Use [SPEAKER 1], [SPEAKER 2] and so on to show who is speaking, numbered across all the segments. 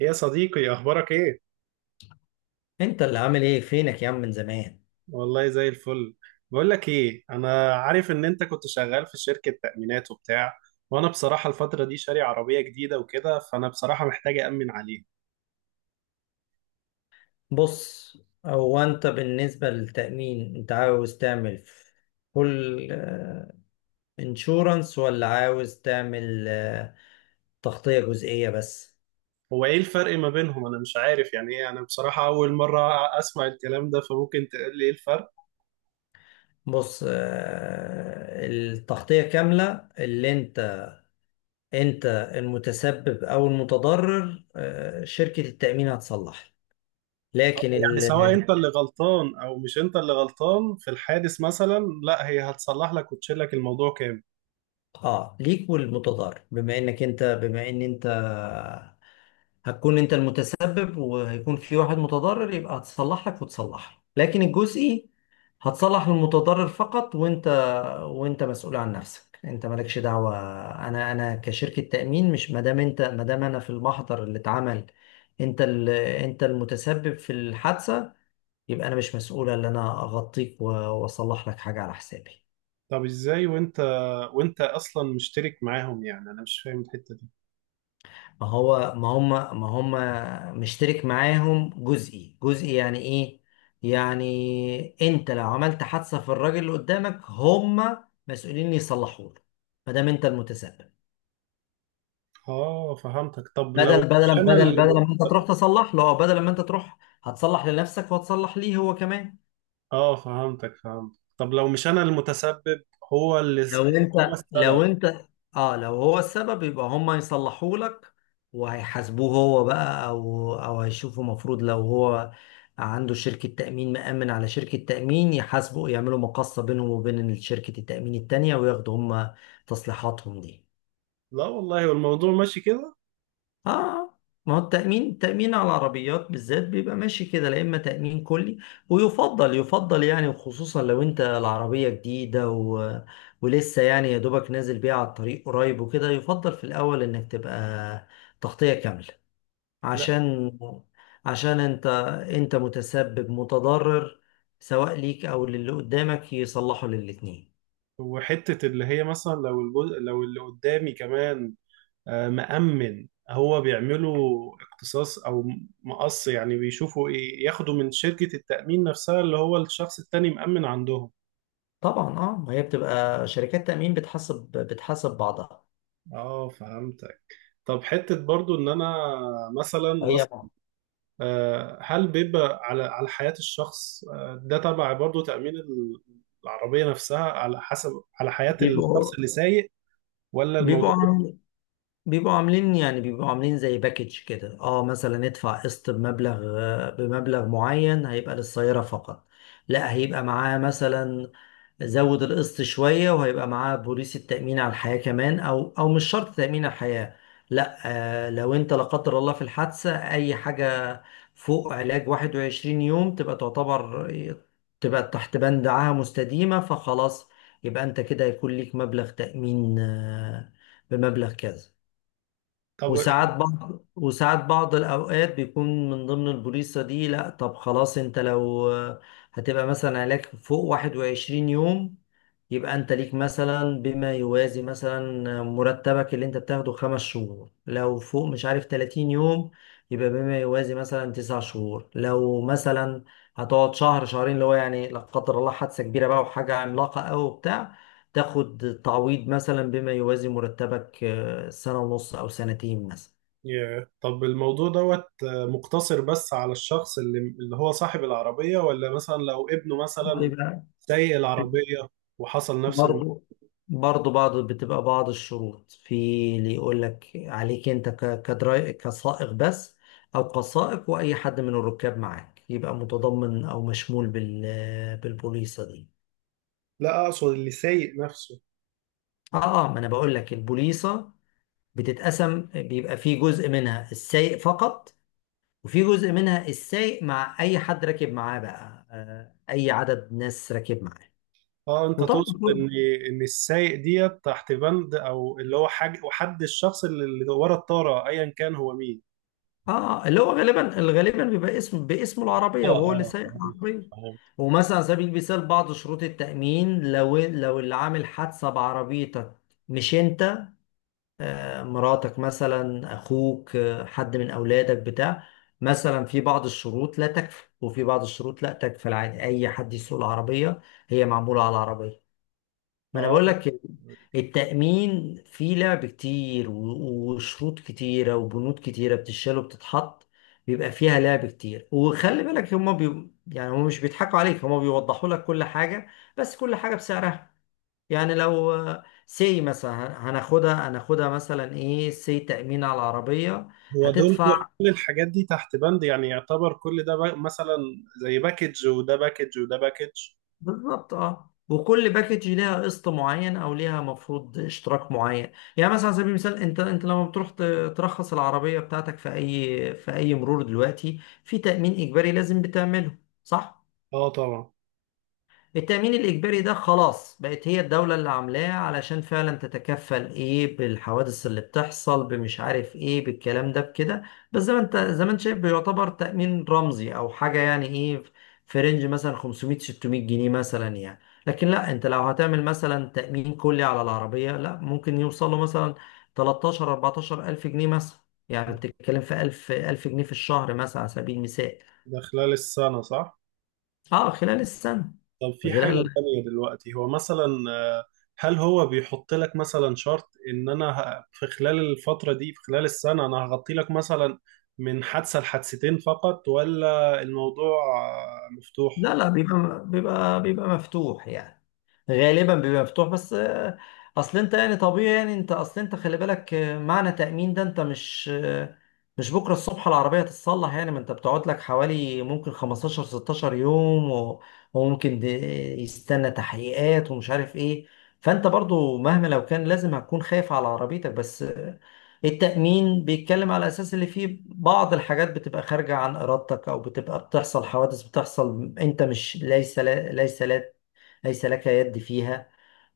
[SPEAKER 1] يا صديقي، اخبارك ايه؟
[SPEAKER 2] انت اللي عامل ايه فينك يا عم من زمان؟
[SPEAKER 1] والله زي الفل. بقول لك ايه، انا عارف ان انت كنت شغال في شركة تأمينات وبتاع. وانا بصراحة الفترة دي شاري عربية جديدة وكده، فانا بصراحة محتاج أأمن عليها.
[SPEAKER 2] بص. هو انت بالنسبة للتأمين انت عاوز تعمل فول انشورنس ولا عاوز تعمل تغطية جزئية بس؟
[SPEAKER 1] هو ايه الفرق ما بينهم؟ انا مش عارف يعني ايه. انا بصراحة اول مرة اسمع الكلام ده، فممكن تقول لي ايه الفرق؟
[SPEAKER 2] بص، التغطية كاملة، اللي انت المتسبب او المتضرر، شركة التأمين هتصلح، لكن
[SPEAKER 1] يعني سواء
[SPEAKER 2] ال-
[SPEAKER 1] انت اللي غلطان او مش انت اللي غلطان في الحادث مثلا، لا هي هتصلح لك وتشيل لك الموضوع كامل؟
[SPEAKER 2] اه ليك والمتضرر، بما انك انت بما ان انت هتكون انت المتسبب وهيكون في واحد متضرر، يبقى هتصلح لك وتصلح لك. لكن الجزئي هتصلح المتضرر فقط، وانت مسؤول عن نفسك، انت مالكش دعوة. انا كشركة تأمين، مش ما دام انا في المحضر اللي اتعمل انت المتسبب في الحادثة، يبقى انا مش مسؤول ان انا اغطيك واصلح لك حاجة على حسابي.
[SPEAKER 1] طب ازاي وانت، اصلا مشترك معاهم؟ يعني انا مش فاهم الحتة دي.
[SPEAKER 2] ما هو ما هم ما هم مشترك معاهم جزئي. جزئي يعني ايه؟ يعني انت لو عملت حادثة في الراجل اللي قدامك، هم مسؤولين يصلحوا له، ما دام انت المتسبب.
[SPEAKER 1] اه فهمتك. طب لو
[SPEAKER 2] بدل
[SPEAKER 1] مش
[SPEAKER 2] بدل
[SPEAKER 1] انا
[SPEAKER 2] بدل بدل
[SPEAKER 1] اللي...
[SPEAKER 2] ما انت تروح تصلح له، او بدل ما انت تروح هتصلح لنفسك، وهتصلح ليه هو كمان.
[SPEAKER 1] اه فهمتك فهمت. طب لو مش انا المتسبب، هو اللي س... هو
[SPEAKER 2] لو
[SPEAKER 1] السبب.
[SPEAKER 2] انت، اه لو هو السبب، يبقى هم هيصلحوا لك، وهيحاسبوه هو بقى، او هيشوفوا مفروض لو هو عنده شركة تأمين، مأمن على شركة تأمين، يحاسبوا، يعملوا مقاصة بينهم وبين شركة التأمين التانية، وياخدوا هم تصليحاتهم دي.
[SPEAKER 1] لا والله، والموضوع ماشي كده.
[SPEAKER 2] اه ما هو التأمين على العربيات بالذات بيبقى ماشي كده. لا، إما تأمين كلي، ويفضل يعني، وخصوصا لو أنت العربية جديدة ولسه يعني يا دوبك نازل بيها على الطريق قريب وكده، يفضل في الأول إنك تبقى تغطية كاملة،
[SPEAKER 1] لا،
[SPEAKER 2] عشان عشان أنت متسبب متضرر، سواء ليك أو للي قدامك، يصلحوا للاتنين.
[SPEAKER 1] وحتة اللي هي مثلا لو الجزء لو اللي قدامي كمان مأمن، هو بيعملوا اقتصاص او مقص؟ يعني بيشوفوا ايه، ياخدوا من شركة التأمين نفسها اللي هو الشخص التاني مأمن عندهم؟
[SPEAKER 2] طبعا، ما هي بتبقى شركات تأمين، بتحسب بعضها.
[SPEAKER 1] اه فهمتك. طب حتة برضو ان انا مثلا،
[SPEAKER 2] هي
[SPEAKER 1] هل بيبقى على حياة الشخص، ده تبع برضه تأمين العربية نفسها، على حسب على حياة
[SPEAKER 2] بيبقوا
[SPEAKER 1] الشخص اللي سايق، ولا الموضوع؟
[SPEAKER 2] بيبقوا بيبقوا عاملين يعني، بيبقوا عاملين زي باكج كده. اه مثلا، ادفع قسط بمبلغ، بمبلغ معين، هيبقى للسيارة فقط. لا، هيبقى معاه مثلا، زود القسط شوية وهيبقى معاه بوليصة تأمين على الحياة كمان، او مش شرط تأمين على الحياة. لا، لو انت لا قدر الله في الحادثة اي حاجة فوق علاج 21 يوم، تبقى تبقى تحت بند عاهة مستديمة، فخلاص، يبقى انت كده هيكون ليك مبلغ تأمين، بمبلغ كذا.
[SPEAKER 1] طب
[SPEAKER 2] وساعات بعض الأوقات بيكون من ضمن البوليصة دي. لأ، طب خلاص، أنت لو هتبقى مثلا علاج فوق 21 يوم، يبقى أنت ليك مثلا بما يوازي مثلا مرتبك اللي أنت بتاخده 5 شهور. لو فوق مش عارف 30 يوم، يبقى بما يوازي مثلا 9 شهور. لو مثلا هتقعد شهر شهرين، اللي هو يعني لا قدر الله حادثة كبيرة بقى وحاجة عملاقة أوي وبتاع، تاخد تعويض مثلا بما يوازي مرتبك، سنة ونص أو سنتين مثلا.
[SPEAKER 1] طب الموضوع دوت مقتصر بس على الشخص اللي هو صاحب العربية، ولا مثلا لو ابنه مثلا
[SPEAKER 2] بيبقى
[SPEAKER 1] سايق
[SPEAKER 2] بيبقى
[SPEAKER 1] العربية وحصل نفس
[SPEAKER 2] برضه برضه بتبقى بعض الشروط في اللي يقول لك عليك أنت ك- كدراي كسائق بس، أو كسائق وأي حد من الركاب معاك، يبقى متضمن أو مشمول بالبوليصة دي.
[SPEAKER 1] لا، أقصد اللي سايق نفسه.
[SPEAKER 2] ما أنا بقول لك، البوليصة بتتقسم، بيبقى في جزء منها السايق فقط، وفي جزء منها السايق مع اي حد راكب معاه بقى، اي عدد ناس راكب معاه.
[SPEAKER 1] اه، انت
[SPEAKER 2] وطبعا،
[SPEAKER 1] تقصد ان السايق ديت تحت بند او اللي هو حاجه، وحد الشخص اللي ورا الطاره ايا كان هو مين.
[SPEAKER 2] اه اللي هو غالبا بيبقى اسم باسم
[SPEAKER 1] اه
[SPEAKER 2] العربيه وهو اللي
[SPEAKER 1] اه،
[SPEAKER 2] سايق
[SPEAKER 1] فهمت
[SPEAKER 2] العربيه.
[SPEAKER 1] فهمت.
[SPEAKER 2] ومثلا على سبيل المثال، بعض شروط التامين، لو اللي عامل حادثه بعربيتك مش انت، مراتك مثلا، اخوك، حد من اولادك بتاع، مثلا في بعض الشروط لا تكفي، وفي بعض الشروط لا تكفي العادي، اي حد يسوق العربيه، هي معموله على العربيه. ما انا
[SPEAKER 1] اه،
[SPEAKER 2] بقول لك، التأمين فيه لعب كتير، وشروط كتيرة وبنود كتيرة بتشال وبتتحط، بيبقى فيها لعب كتير. وخلي بالك، يعني هما مش بيضحكوا عليك، هما بيوضحوا لك كل حاجة، بس كل حاجة بسعرها. يعني لو سي مثلا، هناخدها مثلا ايه، سي تأمين على العربية،
[SPEAKER 1] هو دول كل
[SPEAKER 2] هتدفع.
[SPEAKER 1] الحاجات دي تحت بند؟ يعني يعتبر كل ده مثلا زي باكج، وده باكج، وده باكج.
[SPEAKER 2] بالظبط، وكل باكج ليها قسط معين، او ليها مفروض اشتراك معين. يعني مثلا على سبيل المثال، انت لما بتروح ترخص العربيه بتاعتك في اي مرور دلوقتي، في تامين اجباري لازم بتعمله، صح؟
[SPEAKER 1] اه طبعا.
[SPEAKER 2] التأمين الإجباري ده خلاص بقت هي الدولة اللي عاملاه علشان فعلا تتكفل، إيه، بالحوادث اللي بتحصل بمش عارف إيه بالكلام ده بكده. بس زي ما أنت شايف، بيعتبر تأمين رمزي أو حاجة، يعني إيه، في رينج مثلا 500 600 جنيه مثلا يعني. لكن لا، أنت لو هتعمل مثلا تأمين كلي على العربية، لا ممكن يوصل له مثلا 13 14 ألف جنيه مثلا. يعني
[SPEAKER 1] ده
[SPEAKER 2] بتتكلم في 1000 1000 جنيه في الشهر مثلا على سبيل المثال.
[SPEAKER 1] ده خلال السنة، صح؟
[SPEAKER 2] أه، خلال السنة.
[SPEAKER 1] طب في حاجة
[SPEAKER 2] خلال
[SPEAKER 1] تانية دلوقتي، هو مثلا، آه، هل هو بيحط لك مثلا شرط ان انا في خلال الفترة دي، في خلال السنة، انا هغطي لك مثلا من حادثة لحادثتين فقط، ولا الموضوع مفتوح؟
[SPEAKER 2] لا لا، بيبقى مفتوح يعني. غالبا بيبقى مفتوح بس. اصل انت يعني طبيعي يعني انت اصل انت خلي بالك، معنى تأمين ده، انت مش بكره الصبح العربية تتصلح يعني. ما انت بتقعد لك حوالي ممكن 15 16 يوم، وممكن د- يستنى تحقيقات ومش عارف ايه. فانت برضو مهما لو كان لازم، هتكون خايف على عربيتك، بس التأمين بيتكلم على أساس اللي فيه بعض الحاجات بتبقى خارجة عن إرادتك، أو بتبقى بتحصل حوادث بتحصل أنت مش ليس لك يد فيها.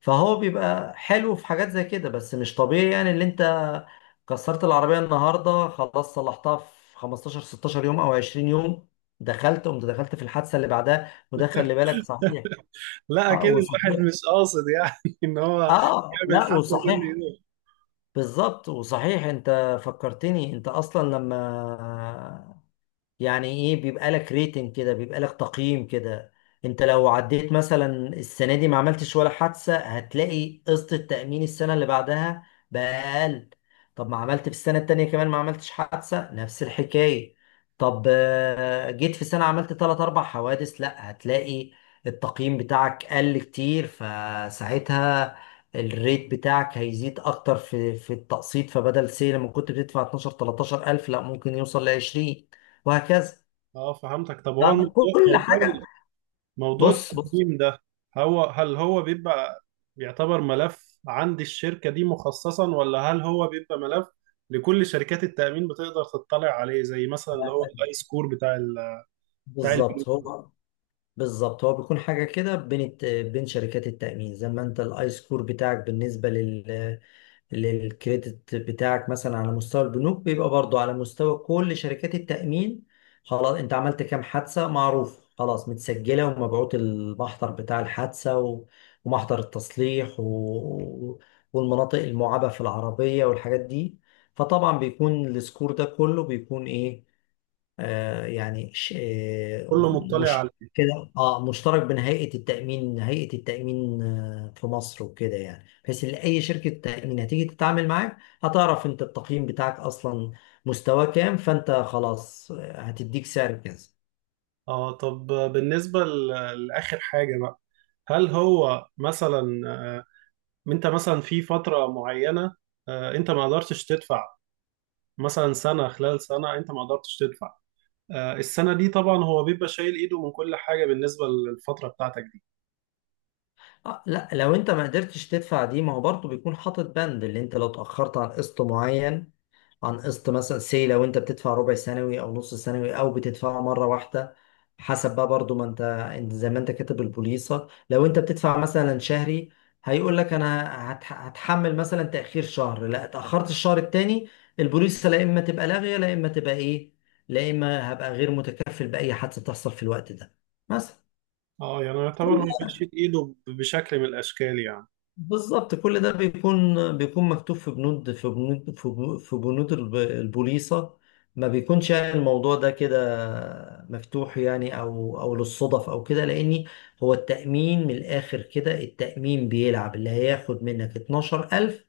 [SPEAKER 2] فهو بيبقى حلو في حاجات زي كده. بس مش طبيعي يعني اللي أنت كسرت العربية النهاردة، خلاص صلحتها في 15 16 يوم أو 20 يوم، دخلت قمت دخلت في الحادثة اللي بعدها، وده خلي بالك. صحيح.
[SPEAKER 1] لا
[SPEAKER 2] اه
[SPEAKER 1] اكيد، الواحد
[SPEAKER 2] وصحيح
[SPEAKER 1] مش قاصد يعني ان هو
[SPEAKER 2] اه
[SPEAKER 1] يعمل
[SPEAKER 2] لا
[SPEAKER 1] حادثه كل
[SPEAKER 2] وصحيح،
[SPEAKER 1] يوم.
[SPEAKER 2] بالظبط. وصحيح، انت فكرتني، انت اصلا لما، يعني ايه، بيبقى لك ريتنج كده، بيبقى لك تقييم كده. انت لو عديت مثلا السنه دي ما عملتش ولا حادثه، هتلاقي قسط التامين السنه اللي بعدها بقى اقل. طب ما عملت في السنه التانيه كمان، ما عملتش حادثه، نفس الحكايه. طب جيت في سنه عملت تلات اربع حوادث، لا هتلاقي التقييم بتاعك قل كتير، فساعتها الريت بتاعك هيزيد اكتر في التقسيط. فبدل سي لما كنت بتدفع 12 13 الف، لا ممكن يوصل ل 20 وهكذا.
[SPEAKER 1] اه فهمتك. طب هو
[SPEAKER 2] ده
[SPEAKER 1] الموضوع
[SPEAKER 2] كل
[SPEAKER 1] موضوع
[SPEAKER 2] حاجه.
[SPEAKER 1] موضوع
[SPEAKER 2] بص.
[SPEAKER 1] التقديم ده، هل هو بيبقى ملف عند الشركه دي مخصصا، ولا هل هو بيبقى ملف لكل شركات التامين بتقدر تطلع عليه، زي مثلا اللي هو
[SPEAKER 2] ده-
[SPEAKER 1] الاي سكور بتاع
[SPEAKER 2] بالظبط.
[SPEAKER 1] البنوك؟
[SPEAKER 2] هو بيكون حاجه كده بين بين شركات التامين، زي ما انت الاي سكور بتاعك بالنسبه للكريدت بتاعك مثلا على مستوى البنوك، بيبقى برضو على مستوى كل شركات التأمين. خلاص، انت عملت كام حادثة معروف، خلاص، متسجلة، ومبعوت المحضر بتاع الحادثة، ومحضر التصليح والمناطق المعابة في العربية والحاجات دي. فطبعا بيكون السكور ده كله، بيكون ايه،
[SPEAKER 1] كله مطلع عليه.
[SPEAKER 2] مش كده، مشترك بين هيئة التأمين، في مصر وكده، يعني بحيث ان اي شركة تأمين هتيجي تتعامل معاك، هتعرف انت التقييم بتاعك اصلا مستواه كام. فانت خلاص، هتديك سعر كذا.
[SPEAKER 1] اه، طب بالنسبه لاخر حاجه بقى، هل هو مثلا، انت مثلا في فترة معينة، انت ما قدرتش تدفع، مثلا سنة، خلال سنة انت ما قدرتش تدفع، السنة دي، طبعا هو بيبقى شايل ايده من كل حاجة بالنسبة للفترة بتاعتك دي؟
[SPEAKER 2] لا، لو انت ما قدرتش تدفع دي، ما هو برضه بيكون حاطط بند، اللي انت لو اتأخرت عن قسط معين، عن قسط مثلا، سي لو انت بتدفع ربع سنوي او نص سنوي او بتدفعه مره واحده، حسب بقى برضو ما انت انت زي ما انت كاتب البوليصه. لو انت بتدفع مثلا شهري، هيقول لك انا هتحمل مثلا تاخير شهر، لا اتاخرت الشهر التاني، البوليصه لا اما تبقى لاغيه، لا اما هبقى غير متكفل باي حادثه تحصل في الوقت ده مثلا.
[SPEAKER 1] اه، يعني يعتبر هو بيشيل ايده بشكل من الاشكال يعني.
[SPEAKER 2] بالظبط، كل ده بيكون، مكتوب في بنود، في بنود البوليصة. ما بيكونش يعني الموضوع ده كده مفتوح يعني، او للصدف او كده. لاني، هو التأمين من الاخر كده، التأمين بيلعب، اللي هياخد منك 12000،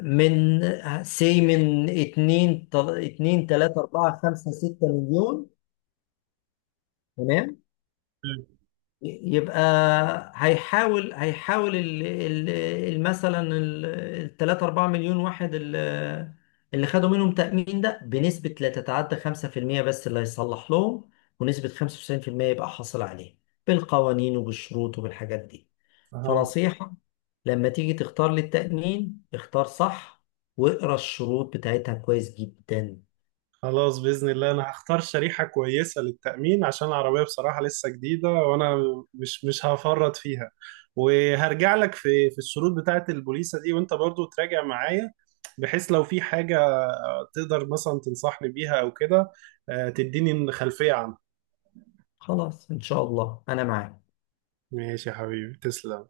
[SPEAKER 2] من سي، من 2 2 3 4 5 6 مليون،
[SPEAKER 1] مم.
[SPEAKER 2] يبقى هيحاول مثلا الثلاثة أربعة مليون واحد، اللي خدوا منهم تأمين ده، بنسبة لا تتعدى 5% بس اللي هيصلح لهم، ونسبة 95% يبقى حاصل عليه بالقوانين وبالشروط وبالحاجات دي.
[SPEAKER 1] فهمت.
[SPEAKER 2] فنصيحة، لما تيجي تختار للتأمين، اختار صح، واقرا الشروط بتاعتها كويس جدا.
[SPEAKER 1] خلاص، بإذن الله انا هختار شريحة كويسة للتأمين، عشان العربية بصراحة لسه جديدة وانا مش هفرط فيها. وهرجع لك في الشروط بتاعة البوليسة دي، وانت برضو تراجع معايا بحيث لو في حاجة، تقدر مثلا تنصحني بيها او كده، تديني خلفية عنها.
[SPEAKER 2] خلاص، إن شاء الله أنا معاك.
[SPEAKER 1] ماشي يا حبيبي، تسلم.